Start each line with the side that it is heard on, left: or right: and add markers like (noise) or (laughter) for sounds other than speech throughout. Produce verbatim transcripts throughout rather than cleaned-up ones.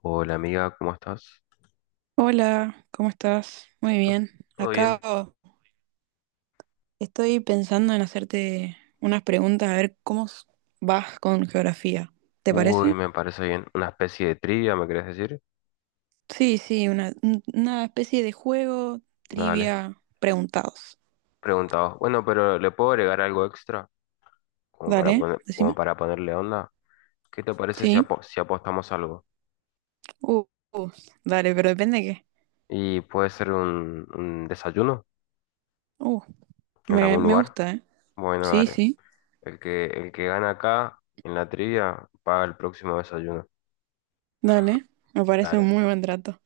left: Hola amiga, ¿cómo estás?
right: Hola, ¿cómo estás? Muy
left: ¿Todo
right: bien.
left: todo
right: Acá
left: bien?
right: oh, estoy pensando en hacerte unas preguntas a ver cómo s- vas con geografía. ¿Te
left: Uy,
right: parece?
left: me parece bien. ¿Una especie de trivia, me querés decir?
right: Sí, sí, una, un- una especie de juego,
left: Dale.
right: trivia, preguntados.
left: Preguntado. Bueno, pero ¿le puedo agregar algo extra? Como para
right: Dale,
left: poner, como
right: decime.
left: para ponerle onda. ¿Qué te parece si,
right: Sí.
left: apo- si apostamos algo?
right: Uh, uh, dale, pero depende de qué.
left: ¿Y puede ser un, un desayuno
right: Uh,
left: en
right: me,
left: algún
right: me
left: lugar?
right: gusta, ¿eh?
left: Bueno,
right: Sí,
left: dale.
right: sí.
left: El que, el que gana acá en la trivia paga el próximo desayuno.
right: Dale, me parece un
left: Dale.
right: muy buen trato.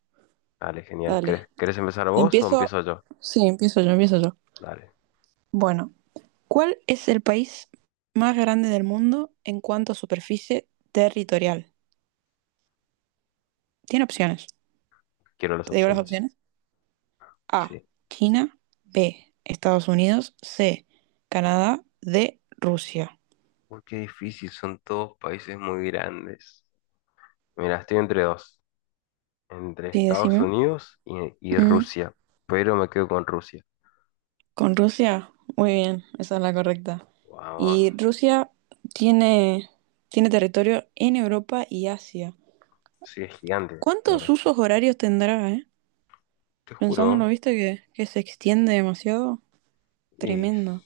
left: Dale, genial.
right: Dale.
left: ¿Querés, ¿querés empezar vos o
right: Empiezo.
left: empiezo yo?
right: Sí, empiezo yo, empiezo yo.
left: Dale.
right: Bueno. ¿Cuál es el país más grande del mundo en cuanto a superficie territorial? Tiene opciones.
left: Quiero las
right: ¿Te digo las
left: opciones.
right: opciones? A,
left: Sí.
right: China, B, Estados Unidos, C, Canadá, D, Rusia.
left: Uy, qué difícil, son todos países muy grandes. Mira, estoy entre dos, entre
right: Sí,
left: Estados
right: decime.
left: Unidos y, y
right: Mm,
left: Rusia, pero me quedo con Rusia.
right: con Rusia, muy bien, esa es la correcta.
left: Vamos,
right: Y Rusia tiene, tiene territorio en Europa y Asia.
left: sí, es gigante, la
right: ¿Cuántos
left: verdad.
right: usos horarios tendrá, eh?
left: Te
right: Pensándolo,
left: juro,
right: viste que, que se extiende demasiado.
left: y s-
right: Tremendo.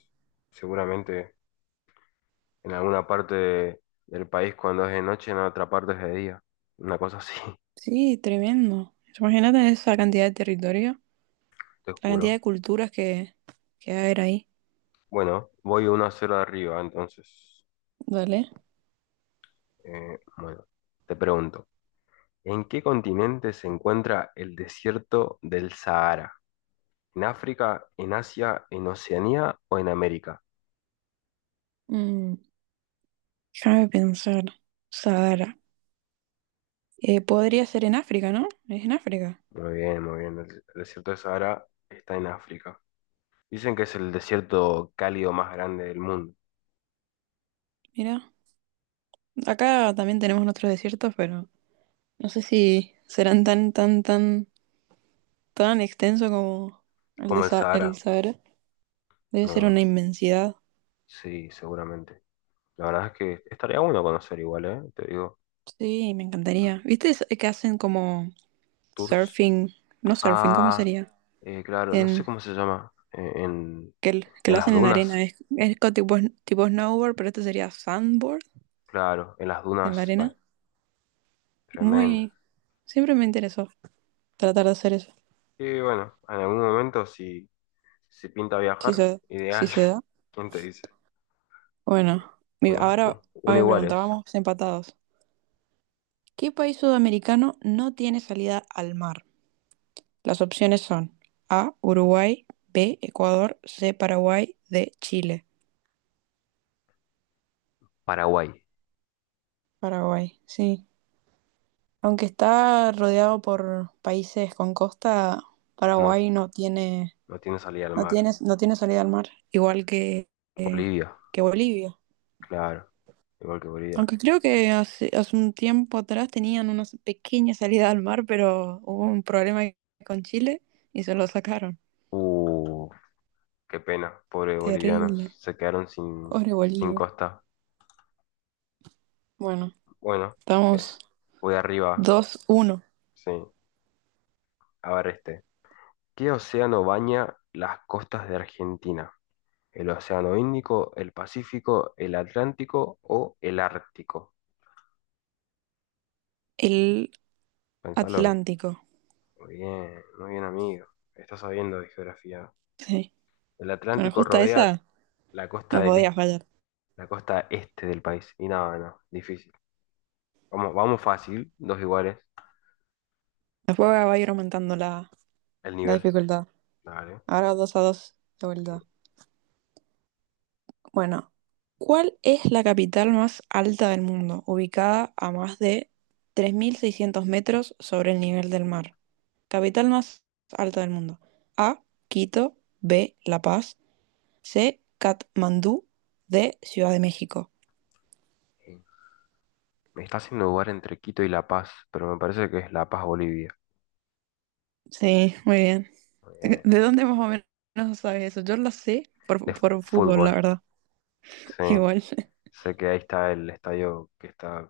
left: seguramente en alguna parte de- del país cuando es de noche, en otra parte es de día. Una cosa así, (laughs)
right: Sí, tremendo. Imagínate esa cantidad de territorio,
left: te
right: la cantidad
left: juro.
right: de culturas que, que va a haber ahí.
left: Bueno, voy uno a cero arriba, entonces.
right: Dale.
left: Eh, bueno, te pregunto, ¿en qué continente se encuentra el desierto del Sahara? ¿En África, en Asia, en Oceanía o en América?
right: Mm, déjame pensar. Sahara. Eh, podría ser en África, ¿no? Es en África.
left: Muy bien, muy bien. El desierto de Sahara está en África. Dicen que es el desierto cálido más grande del mundo,
right: Mira, acá también tenemos nuestros desiertos, pero no sé si serán tan, tan, tan, tan extenso como el de
left: como el
right: Sa- el
left: Sahara.
right: Sahara. Debe ser una
left: No,
right: inmensidad.
left: sí, seguramente. La verdad es que estaría bueno conocer igual, ¿eh? Te digo,
right: Sí, me
left: mm,
right: encantaría. ¿Viste es- que hacen como
left: tours.
right: surfing? No surfing, ¿cómo
left: Ah,
right: sería?
left: eh, claro, no sé
right: En
left: cómo se llama. Eh, en,
right: que, l- que
left: en
right: lo
left: las
right: hacen en arena.
left: dunas,
right: Es, es co- tipo, sn- tipo snowboard, pero este sería sandboard
left: claro, en las
right: en
left: dunas,
right: la
left: ah,
right: arena.
left: tremendo.
right: Muy. Siempre me interesó tratar de hacer eso.
left: Y bueno, en algún momento si, si pinta
right: Si
left: viajar,
right: se, si
left: ideal.
right: se da.
left: (laughs) ¿Quién te dice?
right: Bueno, mi-
left: Bueno, u-
right: ahora a
left: uno
right: mi
left: igual
right: pregunta,
left: es
right: vamos empatados. ¿Qué país sudamericano no tiene salida al mar? Las opciones son A, Uruguay, B, Ecuador, C, Paraguay, D, Chile.
left: Paraguay.
right: Paraguay, sí. Aunque está rodeado por países con costa,
left: No,
right: Paraguay no tiene.
left: no tiene salida al
right: No
left: mar.
right: tienes, no tiene salida al mar, igual que, que,
left: Bolivia,
right: que Bolivia.
left: claro. Igual que Bolivia.
right: Aunque creo que hace, hace un tiempo atrás tenían una pequeña salida al mar, pero hubo un problema con Chile y se lo sacaron.
left: Uh, qué pena. Pobres
right: Terrible.
left: bolivianos. Se quedaron sin,
right: Pobre
left: sin
right: Bolivia.
left: costa.
right: Bueno,
left: Bueno, eh,
right: estamos
left: voy arriba.
right: dos uno.
left: Sí. A ver este. ¿Qué océano baña las costas de Argentina? ¿El océano Índico, el Pacífico, el Atlántico o el Ártico?
right: El
left: Pensalo, eh.
right: Atlántico.
left: Muy bien, muy bien, amigo. Estás sabiendo de geografía.
right: Sí.
left: El
right: Bueno,
left: Atlántico
right: justo
left: rodea
right: esa
left: la costa
right: no
left: del
right: podía
left: este,
right: fallar.
left: la costa este del país. Y nada, no, difícil. Vamos, vamos fácil, dos iguales,
right: Después va a ir aumentando la,
left: el
right: la
left: nivel.
right: dificultad.
left: Dale.
right: Ahora dos a dos de
left: Sí.
right: vuelta. Bueno, ¿cuál es la capital más alta del mundo, ubicada a más de tres mil seiscientos metros sobre el nivel del mar? Capital más alta del mundo. A, Quito, B, La Paz, C, Katmandú, D, Ciudad de México.
left: Sí. Me está haciendo dudar entre Quito y La Paz, pero me parece que es La Paz, Bolivia.
right: Sí, muy bien.
left: Eh,
right: ¿De dónde más o menos sabes eso? Yo lo sé por,
left: de
right: por fútbol, la
left: fútbol.
right: verdad. (laughs)
left: Sí.
right: Igual,
left: Sé que ahí está el estadio que está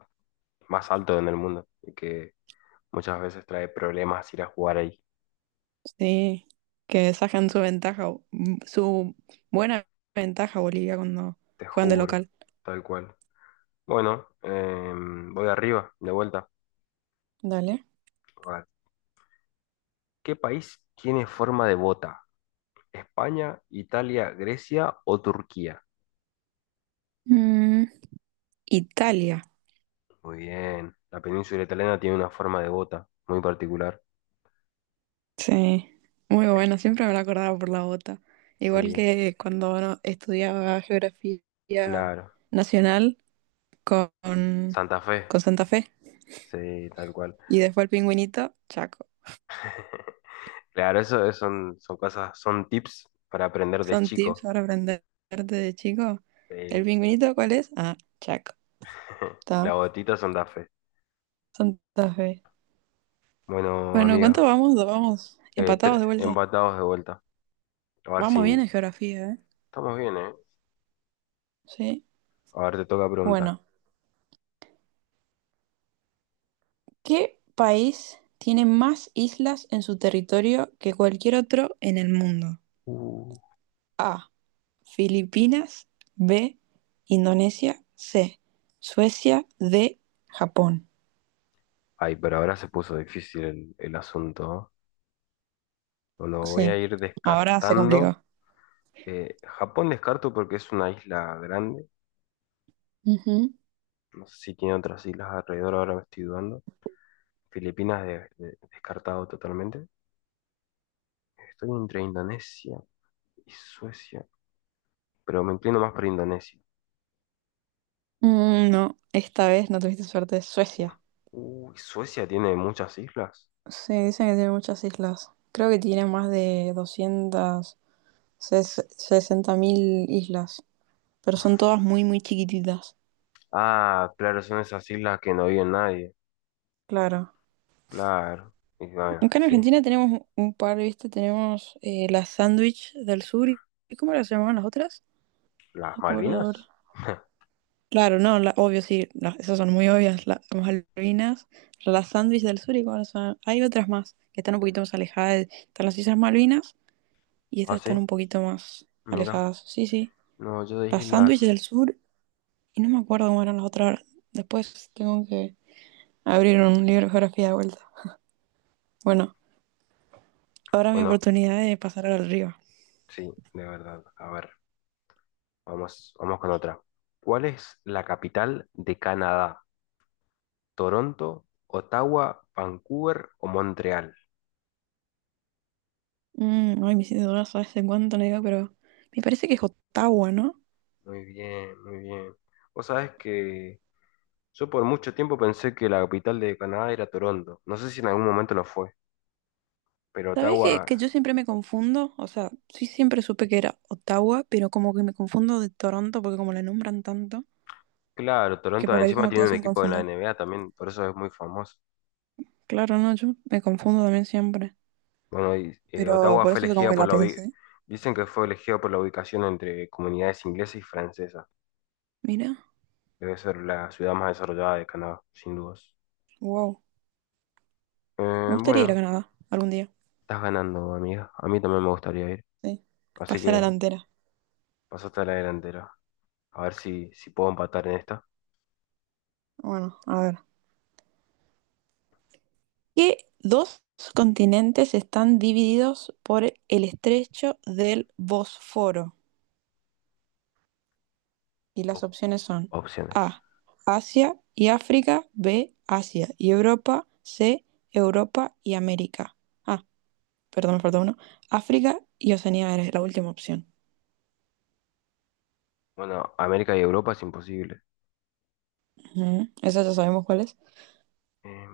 left: más alto en el mundo y que muchas veces trae problemas ir a jugar ahí.
right: sí, que sacan su ventaja, su buena ventaja Bolivia cuando
left: Te
right: juegan de
left: juro,
right: local.
left: tal cual. Bueno, em, voy arriba, de vuelta.
right: Dale.
left: A ver, ¿qué país tiene forma de bota? España, Italia, Grecia o Turquía.
right: Mm, Italia,
left: Muy bien. La península italiana tiene una forma de bota muy particular.
right: sí, muy
left: Eh,
right: bueno, siempre me lo acordaba por la bota. Igual
left: sí,
right: que cuando no- estudiaba geografía
left: claro.
right: nacional con,
left: Santa Fe.
right: con Santa Fe
left: Sí, tal cual.
right: y después el pingüinito, Chaco.
left: (laughs) Claro, eso es- son, son cosas, son tips para aprender de
right: Son tips
left: chico.
right: para aprenderte de chico. ¿El
left: Sí.
right: pingüinito cuál es? Ah, Chaco.
left: (laughs) La
right: Está,
left: botita Santa Fe.
right: Santa Fe.
left: Bueno,
right: Bueno,
left: amiga,
right: ¿cuánto vamos? Vamos
left: eh, tre-
right: empatados de vuelta.
left: empatados de vuelta. A ver
right: Vamos bien
left: si
right: en geografía, ¿eh?
left: estamos bien, ¿eh?
right: Sí.
left: A ver, te toca preguntar.
right: Bueno. ¿Qué país tiene más islas en su territorio que cualquier otro en el mundo?
left: Uh.
right: A. Filipinas. B. Indonesia. C. Suecia. D. Japón.
left: Ay, pero ahora se puso difícil el, el asunto, ¿no? Bueno, voy a
right: Sí.
left: ir
right: Ahora se
left: descartando.
right: complicó.
left: Eh, Japón descarto porque es una isla grande.
right: Ujú.
left: No sé si tiene otras islas alrededor, ahora me estoy dudando. Filipinas de- de- descartado totalmente. Estoy entre Indonesia y Suecia, pero me inclino más por Indonesia.
right: Mm, no, esta vez no tuviste suerte.
left: Uf.
right: Suecia.
left: Uy, Suecia tiene muchas islas.
right: Sí, dicen que tiene muchas islas. Creo que tiene más de doscientas sesenta mil islas, pero son todas muy, muy chiquititas.
left: Ah, claro, son esas islas que no vive nadie.
right: Claro.
left: Claro. Y bueno,
right: Acá en
left: sí.
right: Argentina tenemos un un par, ¿viste? Tenemos eh, la sándwich del sur. ¿Y cómo las llamaban las otras?
left: ¿Las
right: No acuerdo ahora.
left: Malvinas? (laughs)
right: Claro, no, la- obvio, sí. Las- esas son muy obvias, la- las Malvinas. La sándwich del sur y cómo las llamaban. Hay otras más que están un poquito más alejadas. Están las Islas Malvinas y
left: Ah,
right: estas están
left: sí,
right: un poquito más
left: mira.
right: alejadas. Sí, sí.
left: No, yo
right: La
left: dije
right: sándwich del
left: las...
right: sur y no me acuerdo cómo eran las otras ahora. Después tengo que abrir un libro de geografía de vuelta. Bueno, ahora mi
left: Bueno,
right: oportunidad de pasar al río.
left: sí, de verdad. A ver. Vamos, vamos con otra. ¿Cuál es la capital de Canadá? ¿Toronto, Ottawa, Vancouver o Montreal?
right: Mm, ay, me hiciste dudar, sabes en cuánto no digo, pero me parece que es Ottawa, ¿no?
left: Muy bien, muy bien. Vos sabés que yo por mucho tiempo pensé que la capital de Canadá era Toronto. No sé si en algún momento lo fue, pero
right: ¿Sabés que,
left: Ottawa,
right: que yo siempre me confundo? O sea, sí siempre supe que era Ottawa, pero como que me confundo de Toronto porque como la nombran tanto,
left: claro,
right: que
left: Toronto
right: por ahí
left: encima
right: como te
left: tiene un
right: hacen
left: equipo de la
right: confundir.
left: N B A también, por eso es muy famoso.
right: Claro, no, yo me confundo también siempre,
left: Bueno, y, eh,
right: pero
left: Ottawa
right: por
left: fue
right: eso como
left: elegida
right: que
left: por
right: la
left: la ubi-
right: pensé.
left: dicen que fue elegida por la ubicación entre comunidades inglesas y francesas.
right: Mira,
left: Debe ser la ciudad más desarrollada de Canadá, sin dudas.
right: wow, me
left: Eh,
right: gustaría ir a
left: bueno,
right: Canadá algún día,
left: estás ganando, amiga. A mí también me gustaría ir.
right: sí,
left: Así
right: pasar a
left: que
right: la delantera.
left: pasaste a la delantera. A ver si, si puedo empatar en esta.
right: Bueno, a ver. ¿Qué dos continentes están divididos por el estrecho del Bósforo? Y las
left: Op-
right: opciones son
left: opciones.
right: A, Asia y África, B, Asia y Europa, C, Europa y América. Ah, perdón, me falta uno. África y Oceanía es la última opción.
left: Bueno, América y Europa es imposible.
right: Ujú, esa ya sabemos cuál es.
left: Eh,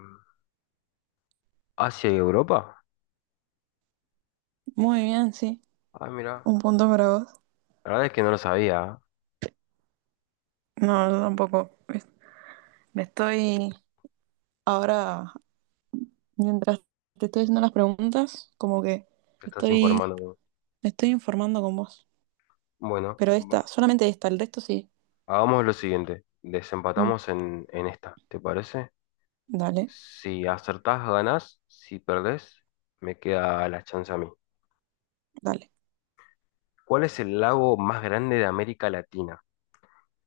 left: ¿Asia y Europa?
right: Muy bien, sí.
left: Ah, mira.
right: Un punto para vos.
left: La verdad es que no lo sabía, ¿eh?
right: No, yo tampoco. Es- Me estoy ahora, mientras te estoy haciendo las preguntas, como que
left: Te estás
right: estoy,
left: informando.
right: me estoy informando con vos.
left: Bueno,
right: Pero esta,
left: va-
right: solamente esta, el resto sí.
left: hagamos lo siguiente.
right: Mm,
left: Desempatamos en, en esta. ¿Te parece?
right: dale,
left: Si acertás, ganás. Si perdés, me queda la chance a mí.
right: dale.
left: ¿Cuál es el lago más grande de América Latina?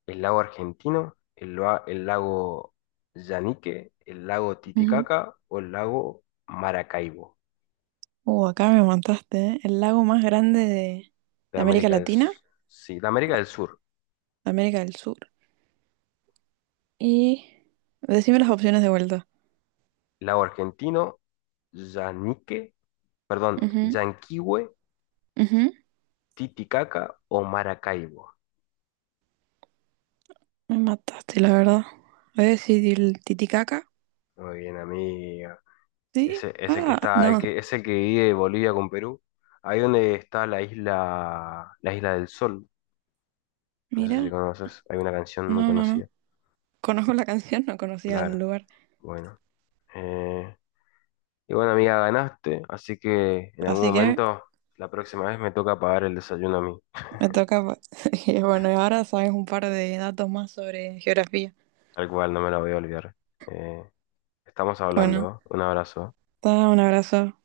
left: El lago Argentino, el, lua- el lago Yanique, el lago
right: Ujú.
left: Titicaca o el lago Maracaibo
right: Uh, acá me montaste, ¿eh? El lago más grande de,
left: de
right: de América
left: América del,
right: Latina,
left: S- sí, de América del Sur.
right: de América del Sur. Y decime las opciones de vuelta.
left: Lago Argentino, Yanique, perdón,
right: Ujú,
left: Yanquihue,
right: ujú.
left: Titicaca o Maracaibo.
right: Me mataste, la verdad. Voy a decir el Titicaca.
left: Muy bien, amigo.
right: ¿Sí?
left: Ese es el que
right: Ah,
left: está, el
right: no.
left: que, es el que divide Bolivia con Perú. Ahí donde está la isla, la isla del Sol. No sé si
right: Mira,
left: conoces, hay una canción muy
right: no, no, no.
left: conocida.
right: Conozco la (laughs) canción, no conocía el
left: Claro,
right: lugar.
left: bueno. Eh, y bueno, amiga, ganaste, así que en algún
right: Así que
left: momento, la próxima vez me toca pagar el desayuno a mí,
right: me toca. Pa- (laughs) y bueno, y ahora sabes un par de datos más sobre geografía.
left: tal cual, no me la voy a olvidar. Eh, estamos
right: Bueno,
left: hablando, ¿eh? Un abrazo.
right: da un abrazo.